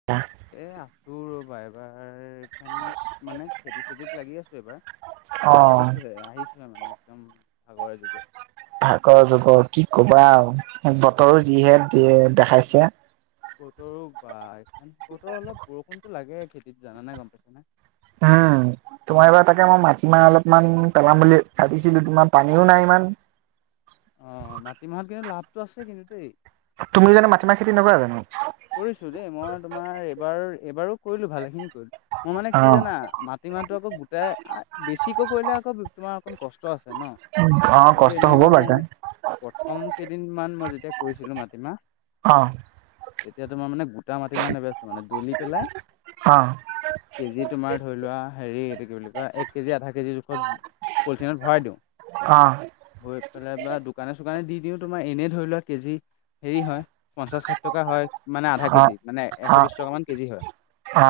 [inaudible] এ আছো ৰ'বা এইবাৰ- সেন মানে খেতি চেতিত লাগি আছো এইবাৰ অ আহিছোহে আহিছোহে মানে- একদম ভাগৰে দুখৰে। ভাগৰ দুখৰ কি কবা আৰু বতৰো যিহে দেখাইছে। বতৰো বা এখন বতৰ অলপ বৰষুণতো লাগে খেতিত জানানে গম পাইছ নে? অঁ' তোমাৰ এইবাৰ তাকে মই মাটিমাহ অলপমান পেলাম বুলি ভাবিছিলো তোমাৰ পানীও নাই ইমান- অঁ' মাটিমাহত কিন্তু লাভটো আছে কিন্তু দেই। তুমি জনো মাটিমাহ খেতি নকৰা জানো। কৰিছো দেই মই তোমাৰ এইবাৰ এইবাৰো কৰিলো ভালেখিনি কৰিলো। মোৰ মানে অ কি জানা মাটিমাহটো আকৌ গোটাই বেছিকৈ কৰিলে আকৌ তোমাৰ অকণ কষ্ট আছে ন। অ কিন্তু, কষ্ট এনেই হ'ব মানে বাৰু প্ৰথম কেইদিন মান মই যেতিয়া কৰিছিলো মাটিমাহ- অঁ' তেতিয়া তোমাৰ মানে গোটা মাটি মাহ নেবেছো মানে দলি পেলাই- অ কেজি তোমাৰ ধৰি লোৱা হেৰি এইটো কি বুলি কয় এক- এক কেজি আধা কেজি জোখত পলিথিনত ভৰাই দিওঁ- অ গৈ পেলাই বা দোকানে চোকানে দি দিওঁ তোমাৰ এনেই ধৰি লোৱা কেজি- হেৰি হয় পঞ্চাশ ষাঠি টকা হয়। মানে আধা অ কেজি মানে এশ অ বিশ টকা মান কেজি হয়, অ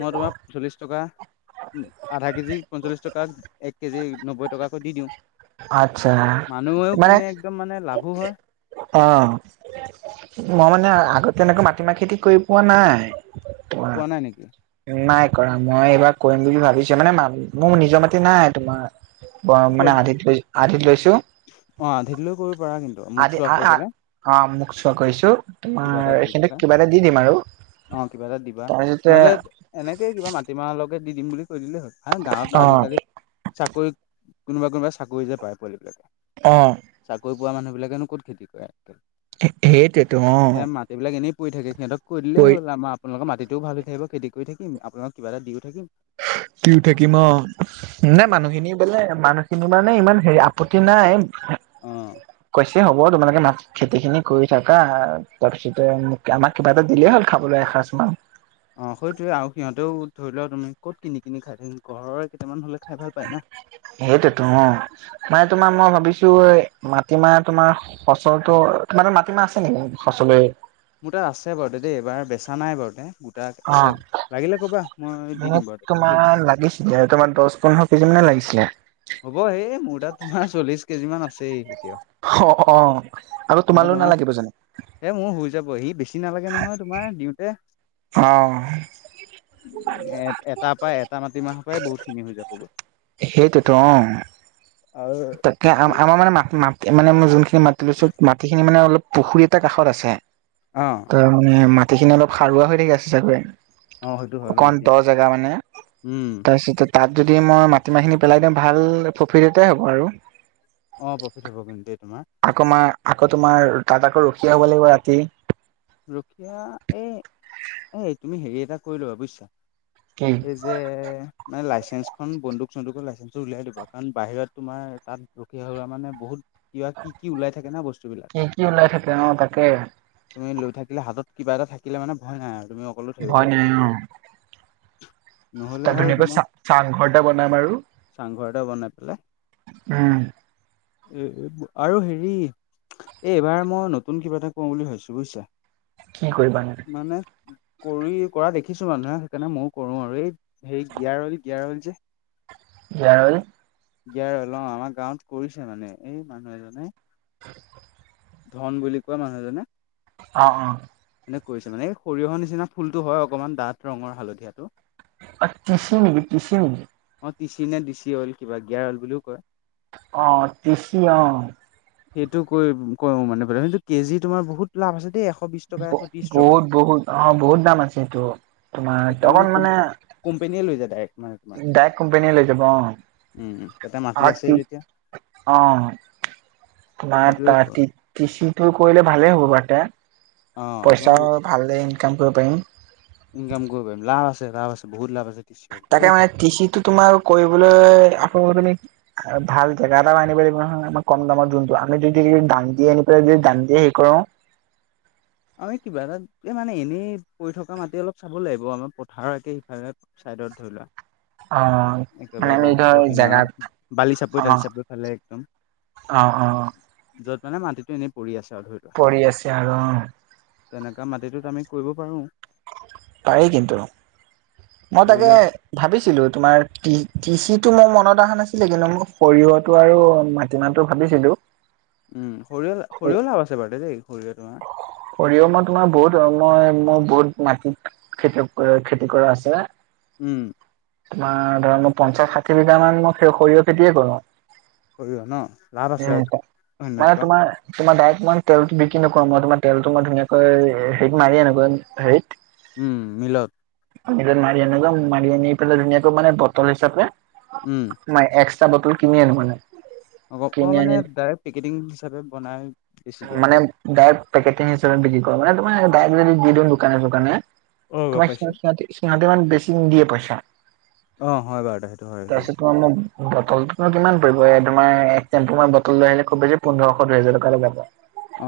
মই তোমাৰ চল্লিশ টকা- আধা কেজি পঞ্চল্লিশ টকাত এক কেজি নব্বৈ টকাকৈ দি দিওঁ। আচ্ছা মানুহেও কিনে একদম মানে লাভো হয়। অঁ' মই মানে আগতে তেনেকা মাটিমাহ খেতি কৰি পোৱা নাই। তোমাৰ পোৱা নাই নিকি। নাই কৰা মই এইবাৰ কৰিম বুলি ভাবিছো মানে মোৰ নিজৰ মাতি নাই তোমাৰ- ব মানে আধিত লৈ আধিত লৈছো। অঁ' আধিতলৈও কৰিব পাৰা কিন্তু মোক চোৱা কৰি পেলাই। অঁ' মোক চোৱা কৈছো তোমাৰ এইখিনিক কিবা এটা দি দিম আৰু। অঁ' কিবা এটা দিবা। তাৰপিছতে নহলে- এনেকেই কিবা মাটিমাহ লকে দি দিম বুলি কৈ দিলেই হ'ল, হে গাঁৱত অ আজিকালি- চাকৰি কোনোবা কোনোবা চাকৰি যে পায় পোৱালিবিলাকে- অঁ' চাকৰি পোৱা মানুহ বিলাকেনো ক'ত খেতি কৰে হেতে। সেইটোৱেতো অঁ'। এইবিলাক এনেই পৰি থাকে সিহঁতক কৰি দিলেই হ'ল আমা- আপোনালোকৰ মাটিটো ভাল হয় থাকিব খেতি কৰি থাকি আপোনালোকক কিবা এটা দিও থাকিম- দিওঁ থাকিম অঁ'। নাই মানুহখিনি বোলে মানুহখিনি মানে ইমান হেৰি আপত্তি নাই- অঁ'। কৈছে হব তোমালোকে মাত খেতিখিনি কৰি থাকা তাৰপিছতে মোক আমাক কিবা এটা দিলেই হ'ল খাবলৈ এসাঁজমান। অ' সেইটোৱে আৰু সিহঁতেও ধৰি লোৱা তুমি ক'ত কিনি কিনি খাই থাকি ঘৰৰ কেইটামান হ'লে খাই ভাল পায় না সেইটো তোমাৰ মানে তোমাৰ মই ভাবিছো মাটিমাহ তোমাৰ সচৰটো তোমাৰ মাটিমাহ আছে নেকি সচলে মোৰ তাত আছে বাৰু দে দেই এইবাৰ বেচা নাই বাৰু দে, গু তাক অ', আছে, লাগিলে ক'বা মই দি দিম বাৰু [unintelligible] দেই। [unintelligible] দছ-পোন্ধৰ কেজি মানে লাগিছিলে। হ'ব এই মোৰ তাত তোমাৰ চল্লিশ কেজিমান আছেই এতিয়াও। হ অ অ আৰু মই তোমালৈ তোমাৰ নালাগিব জানো? এ মোৰ হয় যাব, সি বেছি নালাগে নহয় তোমাৰ দিওঁতে। অ', এট এটাৰ পৰা এটা মাটিমাহৰ পৰাই বহুতখিনি হৈ যাবগে। সেইটোৱেতো অ। আৰু তাকে আম আমাৰ মানে মাটি মাটি মানে মই যোনখিনি মাটি লৈছো, মাটিখিনি মানে অলপ পুখুৰী এটা কাষত আছে। অঁ। তাৰ মানে মাটিখিনি অলপ সাৰুৱা হৈ থাকে আছে চাগৈ। অ সেইটো হয় অকণ কিন্তু দ জেগা মানে উম তাৰপিছতে তাত যদি মই মাটিমাহখিনি পেলাই দিওঁ ভাল প্ৰফিট এটাই হ'ব আৰু। অঁ প্ৰফিট হ'ব কিন্তু দেই তোমাৰ। আকৌ মাৰ আকৌ তোমাৰ তাত আকৌ ৰখীয়া হব লাগিব ৰাতি। ৰখিয়া এই, এই তুমি হেৰি এটা কৰি লবা বুজিছা? কি? এই যে মানে লাইচেঞ্চখন বন্দুক - চন্দুকৰ লাইচেঞ্চটো উলিয়াই দিবা কাৰণ বাহিৰত তোমাৰ তাত ৰখীয়া হ'লে মানে বহুত কিবা কি কি ওলাই থাকে না বস্তুবিলাক। কি কি ওলাই থাকে, অ তাকে। তুমি লৈ থাকিলে হাতত কিবা এটা থাকিলে মানে ভয় নাই আৰু তুমি অকলে থাকিব ভয় পাৰিবা নাই তেতিয়া। অ নহ'লে তাত আৰু ধুনীয়াকৈ তোমাৰ চা চাংঘৰ এটা বনাম আৰু। চাংঘৰ এটা বনাই পেলাই উম। এ এব আৰু হেৰি এ এইবাৰ মই নতুন কিবা এটা কৰো বুলি ভাবিছোঁ বুজিছা? কি কৰিবা নো? মানে কৰি কৰা দেখিছোঁ মানুহে সেইকাৰণে মইও কৰো আৰু এই হেৰি গিয়াৰ অইল গিয়াৰ অইল যে গিয়াৰ অইল? গিয়াৰ অইল অ আমাৰ গাঁৱত কৰিছে মানে এই মানুহ এজনে। [inaudible] ধন বুলি কোৱা মানুহজনে। অ অ। এনে কৰিছে মানে এই সৰিয়হৰ নিচিনা ফুলটো হয় অকণমান ডাঠ ৰঙৰ হালধীয়াটো। অ টিছি নেকি টিছি নেকি? অ টিচি নে দিচি অইল কিবা গিয়াৰ অইল বুলিও কয়। অ টিছি অ। সেইটো কৰি কৰো মানে [unintelligible] কেজি তোমাৰ বহুত লাভ আছে দেই এশ বিশ টকা ব এশ ত্ৰিশ টকা বহুত বহুত অ বহুত দাম আছে সেইটো। তোমাৰ অকণ মানে, কোম্পানীয়ে লৈ যায় ডাইৰেক্ট। মানে তোমাৰ ডাইৰেক্ট কোম্পানীয়ে লৈ যাব অ। উম তাতে মাটি আছে যেতিয়া অ তোমাৰ সেইটোৱে তা ক তি তিচিটো কৰিলে ভালেই হ'ব পাৰটা। অ তোমাৰ পইচাও ভালে ইনকাম কৰিব পাৰিম। ইনকাম কৰিব পাৰিম লাভ আছে লাভ আছে বহুত লাভ আছে। তিচি অইলটো দেই তাকে মানে তিচিটো তোমাৰ কৰিবলৈ আকৌ তুমি, আৰু ভাল জেগা এটাও আনিব লাগিব নহয় আমাৰ কম দামত যোনটো আমি যদি দাম দিয়ে আনি পেলাই যদি দাম দিয়ে হেৰি কৰোঁ। আমি কিবা এটাত মানে এনেই পৰি থকা মাটি অলপ চাব লাগিব আমাৰ পথাৰ একে সিফালে, চাইডত ধৰি লোৱা। অ মানে একেবাৰে আমি ধৰ ব্ৰহ্মপুত্ৰৰ জেগাত কিনাৰত বালি চাপৰি দালি চাপৰি ফালে একদম। অ অ অ য'ত মানে মাটিটো এনে পৰি আছে আৰু ধৰি লওক, পৰি আছে আৰু অ, তেনেকুৱা মাটিটোত আমি কৰিব পাৰো। পাৰি কিন্তু, মই তাকে কৰিলে ভাবিছিলো তোমাৰ তি তিছি টো মোৰ মনত অহা নাছিলে কিন্তু মোৰ সৰিয়হটো আৰু মা, মাটি মাহতো ভাবিছিলোঁ। উম সৰিয়হ সৰিয়হ লাভ আছে বাৰু দেই দেই সৰিয়হ তোমাৰ, সৰিয়হ মই তোমাৰ বহুত মই মোৰ বহুত মাটিত, খেতিয়ক খেতি কৰা আছে। উম তোমাৰ ধৰা মই পঞ্চাশ ষাঠি বিঘা মান মই স সৰিয়হ খেতিয়ে কৰো। সৰিয়হ ন লাভ আছে উম, হয় ন মানে কুৱা, তোমাৰ তোমাৰ ডাইৰেক্ট মই তেলটো বিক্ৰী নকৰো মই তোমাৰ তেলটো মই ধুনীয়াকৈ হেৰিত মাৰি আনোগৈ হেৰিত, উম মিলট, মিলত মাৰি আনো গে, মাৰি আনি পেলাই ধুনীয়াকৈ মানে বটল হিচাপে, উম ম এক্সট্ৰা বটল কিনি আনো মানে। অ অ কিনি মানে আনি ডাইৰেক্ট পেকেটিং হিচাপে বনাই বেছি দিয়া। মানে ডাইৰেক্ট পেকেটিং হিচাপে বিক্ৰী কৰো, মানে তোমাৰ ডাইৰেক্ট যদি দি দিওঁ দোকানে চোকানে, অ গম তোমাৰ পাইছো সিহঁতে সিহঁতে মান বেছি নিদিয়ে পইচা, অ হয় বাৰু দে, হয় দেই তাৰপিছত তোমাৰ মোক, বটল কিমান পৰিব এই তোমাৰ এক চেম্প মই বটল লৈ আহিলে খুব বেছি পোন্ধৰশ দুহেজাৰ টকা ওলাব।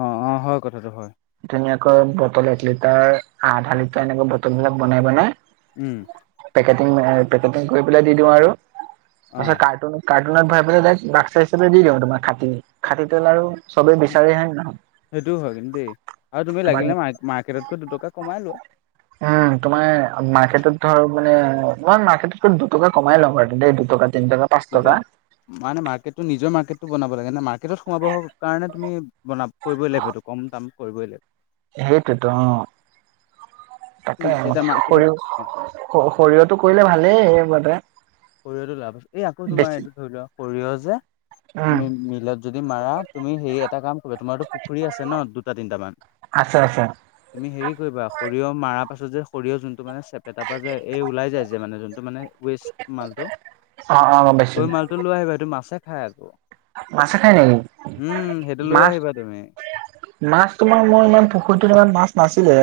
অঁ অঁ হয় কথাটো হয়। ধুনীয়াকৈ বটল এক লিটাৰ আধা লিটাৰ এনেকা বটল বিলাক বনাই বনাই, উম পেকেটিং এ পেকেটিং কৰি পেলাই দি দিও আৰু, অ তাৰ পিছত কাৰ্টুন, কাৰ্টুনত ভৰাই পেলাই বাক্সা হিচাপে দি দিওঁ তোমাৰ খাতি খাতি তেল আৰু, চবেই বিচাৰে হয় নে নহয় সেইটোও হয় কিন্তু দেই আৰু তুমি তোমাৰ লাগিলে ম মাৰ্কেটতকৈ দুটকা কমাই লোৱা। উম তোমাৰ মাৰ্কেটত ধৰ মানে মাৰ্কেটত দুটকা কমাই ল'ম আৰুেই দুটকা তিন টকা, পাঁচ তেতিয়া টকা মানে মাৰ্কেটটো নিজৰ মাৰ্কেটটো বনাব লাগে নে মাৰ্কেটত সোমাব কাৰণে তুমি বনাব, কৰিবই লাগিব এইটো কম দাম কৰিবই লাগিব। সেইটোৱেতো অ তুমি তাকে যেতিয়া এতিয়া মাৰ্কেটত সৰিয়হ, খৰিৰটো কৰিলে ভালেই মানে সৰিয়হটো লাভ, আছে এই আকৌ তোমাৰ এইটো ধৰি লোৱা সৰিয়হ যে উম তুমি মিলত যদি মাৰা তুমি সেই এটা কাম কৰিবা, তোমাৰতো পুখুৰী আছে ন' দুটা তিনিটামান আছে আছে তুমি হেৰি কৰিবা, সৰিয়হ মাৰা পাছত যে সৰিয়হ যোনটো মানে চেপেটা পৰা যে, ওলাই যায় যে ওবেসট মালটো অ অ গম পাইছো সেই মা সেইটো লৈ আহিবা সেইটো মাছে খাই আকৌ, মাছে খাই নেকি উম', সেইটো লৈ মাছ আহিবা তুমি। মাছ তোমাৰ মই ইমান পুখুৰীতত ই মাছ নাছিলে,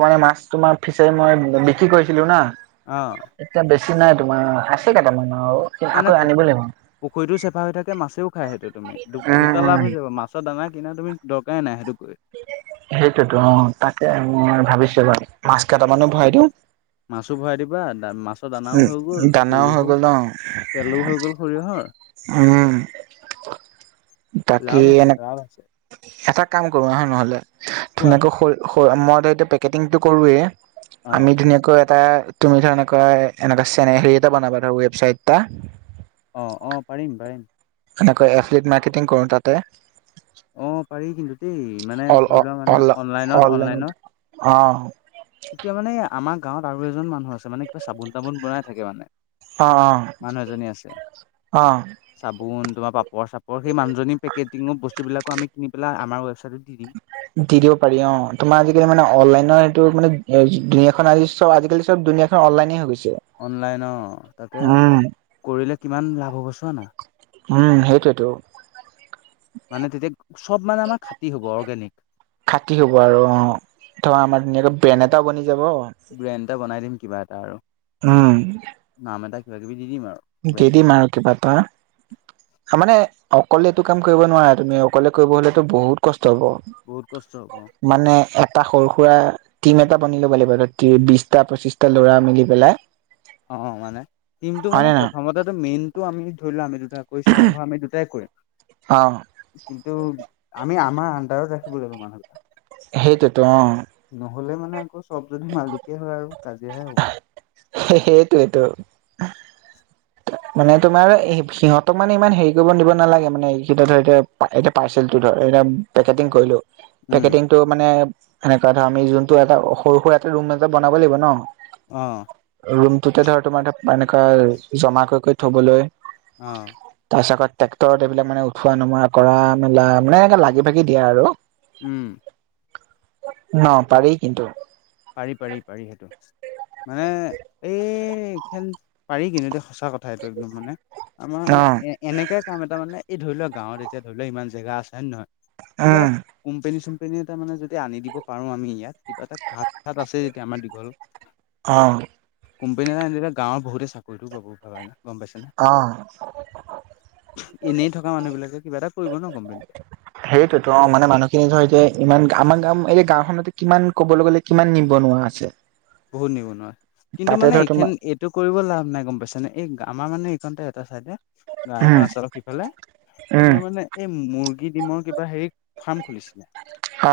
ত' মে মাছ তোমাৰ ফিচাৰি মই কি কৈছিলো না। অ', এতিয়া বেছি নাই তোমাৰ, আছে কেইটামান আৰু আকৌ আনিব লাগিব। পুখুৰীও চেফা হৈ থাকে মাছেও খায় সেইটো তুমি, উম দুটা উম লাভ হৈ যাব মাছ মাছৰ দানা কিনাৰ তুমি দৰকাৰে নাই সেইটোকে সেইটোতো অ' তাকে মই ভাবিছো বাৰু, মাছ কেইটামানো ভৰাই দিওঁ। মাছো ভৰাই দিবা, মাছৰ দানাও হৈ উম গ'ল, দানাও হৈ সৰিয়হ গ'ল ন তেলো হৈ গ'ল সৰিয়হৰ উম',। বাকী লাভ আছে এনে লাভ আছে এটা কাম কৰো আহ নহলে, কোৱা ধুনীয়াকৈ মই ত' এইটো পেকেটিংটো কৰোঁৱেই, অ আমি ধুনীয়াকৈ এটা তুমি ধৰা এনেকৈ, এনেকৈ চেনেহী হেৰি এটা বনাবা ধৰা ৱেবচাইট এটা। অহ', অহ', পাৰিম পাৰিম। এনেকৈ এফলিট মাৰ্কেটিং কৰো তাতে। অ', পাৰি কিন্তু দেই, মানে অল ধৰি লোৱা মানে অনলাইনত- অনলাইনত অহ',। তেতিয়া মানে আমাৰ গাঁৱত আৰু এজন মানুহ আছে মানে চাবোন-তাবোন বনাই থাকে মানে, অ মানুহ এজনী আছে। অ অ চাবোন তোমাৰ পাপৰ-চাপৰ সেই মানহজনী পেকেটিঙৰ বস্তুবিলাকো আমি কিনি পেলাই আমাৰ ৱেবছাইটত দি দিম। দি দিব পাৰি অ' তোমাৰ আজিকালি মানে অনলাইনৰ সেইটো মানে, দুুনীয়া খন আজি চব আজিকালি চব দুনীয়া অনলাইনে হৈ গৈছে। অনলাইন অ' তাকে উম কৰিলে কিমান লাভ হ'ব চোৱা না। উম', সেইটোৱেতো। মানে তেতিয়া চব মানে আমাৰ খাটি হ'ব অৰ্গেনিক। খাটি হ'ব আৰু অ', ধৰা আমাৰ ধুনীয়াকে ব্ৰেন এটাও বনি যাব। ব্ৰেণ্ড এটা বনাই দিম কিবা এটা আৰু, উম নাম এটা কিবা কিবি দি দিম আৰু। দি ব্ৰেণ্ডটোত দিম আৰু কিবা এটা। মানে অকলে এইটো কাম কৰিব নোৱাৰা, তুমি অকলে কৰিব হলেতো বহুত কষ্ট হ'ব। বহুত কষ্ট হ'ব অ'। মানে এটা সৰু সুৰা টিম এটা বনি লব লাগিব, বিশটা পঁচিশটা ল'ৰা মিলি পেলাই। অ', মানে টিমটো হয় মানে নে নহয় প্ৰথমতে মেইনটো আমি ধৰি লোৱা আমি দুটা কৰিছো আৰাম্ভ আমি দুটাই কৰিম। অ কিন্তু, আমি আমাৰ আন্দাৰত ৰাখিব লাগিব মানুহ বিলাক সেটোৱেটো অ'। নহ'লে মানে আকৌ চব যদি মালিকেই হয়, আৰু কাজিয়া হে হ'ব। সেইটোৱেইটো। মানে তোমাৰ সিহঁতক মানে ইমান হেৰি কৰিব দিব নালাগে, মানে সিহঁতেটো এতিয়া পাৰ্চেল ধৰ এতিয়া, পেকেটিং কৰিলো উম পেকেটিং টো মানে সেনেকুৱা ধৰ, আমি যোনটো এটা সৰু- সুৰাটো ৰুম এটা বনাব লাগিব ন! অঁহ। ৰুমটোতে ধৰ, তোমাৰ এটা এনেকৈ জমা কৰি-কৰি থবলৈ। অহ। তাৰপিছত আকৌ, ট্ৰেক্টৰত এইবিলাক মানে উঠোৱা-নমোৱা কৰা, মেলা মানে এ লাগি-ভাগি দিয়ে আৰু। উম। ন, পাৰি কিন্তু। পাৰি, পাৰি, পাৰি, সেইটো মানে এই এইখন পাৰি কিন্তু, এইটো সঁচা কথা। ঠাইতো একদম মানে, অ আমাৰ এনেকাই কাম এটা মানে, এই ধৰি লোৱা, গাঁৱত এতিয়া ধৰি লোৱা ইমান জেগা আছে হয় নে নহয়! কিবা উম কোম্পেনী-চোম্পেনী এটা মানে যদি আনি দিব পাৰো আমি ইয়াত, কিবা এটা তাত আছে, যেতিয়া আমাৰ দীঘল অঁহ। কোম্পানী এটা আনি দিলে, গাঁৱৰ বহুতে চাকৰিটো পাব, ভাবা নে, গম পাইছানে? অহ। এনেই থকা মানুহ বিলাকে, কিবা এটা কৰিব ন। কোম্পেনীত হেইটোতো অ, মানে মানুহখিনি ধৰ, এতিয়া ইমান আমাৰ গাওখনতো এতিয়া, কিমান কিমান ক'বলৈ গ'লে কিমান নিবনুৱা আছে। বহুত নিবনুৱা, কিন্তু তাতে মানে ধৰ এইখন তোমাৰ এইটো কৰিব লাভ নাই, গম পাইছানে! এই আমাৰ মানে এইখন ঠাই এটা চাইডে, গাঁও এখন উম আছে। কি ক'লে? উম তোমাৰ মানে এই মুৰ্গী ডিমৰ কিবা হেৰি ফাৰ্ম খুলিছিলে। অ।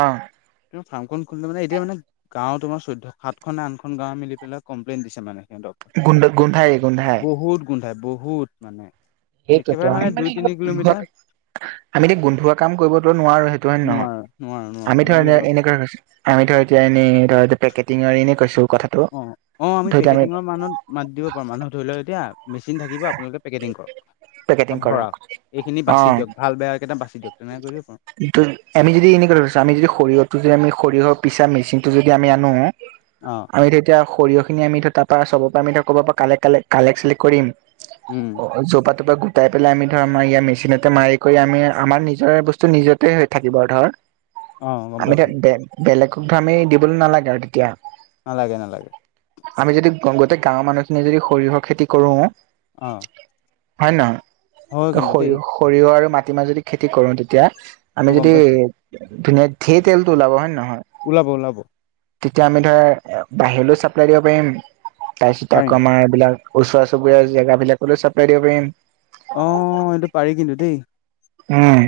তোমাৰ ফাৰ্মখন খুলিলো মানে, এতিয়া মানে গাঁও তোমাৰ চৈধ্য সাত খন, আঠ খন গাঁৱে মিলি পেলাই কম্লেইন দিছে মানে সিহঁতক। গোন্ধ, গোন্ধায়, গোন্ধায়। গোন্ধায়, বহুত মানে, সেইটোতো একেবাৰে আমি মানে এনেকুৱা দুই-তিনি গোন্ধোৱা কিলোমিটাৰ আমি [unintelligible] গোন্ধোৱা কাম কৰিবতো নোৱাৰো, সেইটো হয়নে নহয়! নোৱাৰো নোৱাৰো [unintelligible] নোৱাৰো আমি অলপ ধৰ, এতিয়া এনেই ধৰ, পেকেটিঙৰ এনে কৈছো কথা অ, অ, আমি পেকেটিঙৰ মানত মাতি দিব পাৰোঁ, মানুহ ধৰি লওক এতিয়া মেচিন থাকিব, আপোনালোকে পেকেটিং কৰক পেকেটিং বা কৰক ভৰাওক, এইখিনি অ বাছি দিয়ক, ভাল-বেয়া কেইটা বাছি দিয়ক। [unintelligible] আমি যদি এনেকুৱা ধৰিছো চোৱা, আমি যদি সৰিয়হটো যে আমি সৰিয়হ পিছা মিচিনটো যদি আমি আনো অঁ। আমি ধৰ এতিয়া, সৰিয়হখিনি আমি তাৰ পৰা, চবৰ পৰা, আমি ধৰ, ক'ৰবাৰ পৰা ক কালেক- চালেক কৰিম উম। য'ৰ পৰা, ত'ৰ পৰা গোটাই পেলাই, আমি ধৰ, আমাৰ ইয়াৰ মেচিনতে মাৰি কৰি, আমি আমাৰ নিজৰে বস্তু বস্তু নিজতে থাকিব আৰু ধৰ, অ গম আমি পাইছো এতিয়া বে বেলেগক ধৰ আমি দিবলৈ নালাগে আৰু তেতিয়া। নালাগে, নালাগে। আমি যদি গোটেই গাঁৱৰ মানুহখিনিয়ে যদি সৰিয়হৰ খেতি কৰো অ। হয়নে নহয়! হয় ত, কিন্তু দেই সৰিয়হ, সৰিয়হ আৰু মাটিমাহ যদি খেতি কৰো, তেতিয়া আমি অ গম যদি পাইছো ধুনীয়া, ধেৰ তেলটো ওলাব হয়নে নহয়! ওলাব, ওলাব। তেতিয়া আমি ধৰা, বাহিৰলৈও চাপ্লাই দিব পাৰিম, তাৰপিছত পাৰিম আকৌ আমাৰ এইবিলাক ওচৰ চুবুৰীয়া জেগা বিলাকলৈও চাপ্লাই দিব পাৰিম অ এইটো পাৰি কিন্তু দেই উম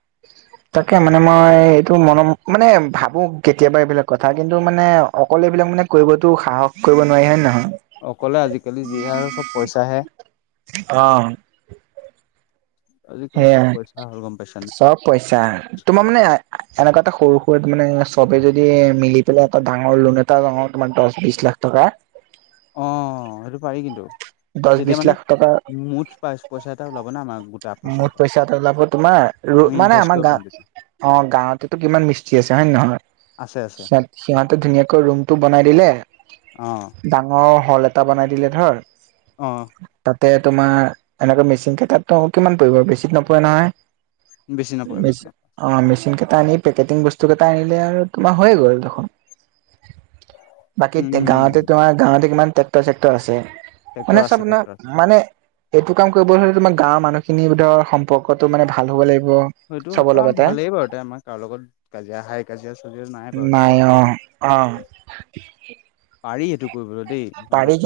[unintelligible] তাকে মানে মই এইটো মন মানে ভাবো কেতিয়াবা এইবিলাক কথা কিন্তু মানে অকলে এইবিলাক মানে কৰিবতো সাহস কৰিব নোৱাৰি হয় নহয় অকলে আজিকালি যিহে আৰু চব পইচাহে অ আজিকালি চব পইচা হ'ল গম পাইছানে পইছা তোমাৰ মানে এনেকুৱা এটা সৰু সুৰাত মানে চবে যদি মিলি পেলাই এটা ডাঙৰ লোন এটা লও তোমাৰ দহ বিশ লাখ টকা অ সেইটো পাৰি কিন্তু দহ তেতিয়া বিশ মানে লাখ টকা মুঠ পাইচ পইচা এটা ওলাব না আমাৰ গোটা মুঠ পইচা এটা ওলাব তোমাৰ আমি মানে ইনভেষ্ট আমাৰ কৰিব গা পাৰিম তেতিয়া অ গাঁৱতেটো কিমান মিস্ত্ৰী আছে হয় নে নহয় আছে আছে সিহত সিহঁতে ধুনীয়াকৈ ৰুমটো বনাই দিলে অঁ ডাঙৰ হল এটা বনাই দিলে ধৰ অ তাতে তোমাৰ এনেকা মেচিন কেইটাতনো কিমান পৰিব বেছি নপৰে নহয় বেছি অ মেচিন কেইটা আনি পেকেটিং বস্তু কেইটা আনিলে আৰু তোমাৰ হৈয়ে গ'ল দেখোন [unintelligible] বাকী উম গাঁৱতে উম তোমাৰ গাঁৱতে কিমান ট্ৰেক্টৰ চেক্টৰ আছে ট্ৰেক্টৰ মানে আছে চব ট্ৰেক্টৰ আছে, মানে এইটো কাম কৰিবলৈ হ'লে তোমাৰ গাঁৱৰ মানুহখিনি ধৰ সম্পৰ্কটো মানে ভাল হ'ব লাগিব সেইটো চবৰ অ লগতে ভালেই বাৰু দে আমাৰ কাৰো লগত কাজিয়া হাই কাজিয়া চাজিয়া নাই বাৰু এয় অ পাৰি এইটো কৰিবলৈ দেই গম পাৰি পাই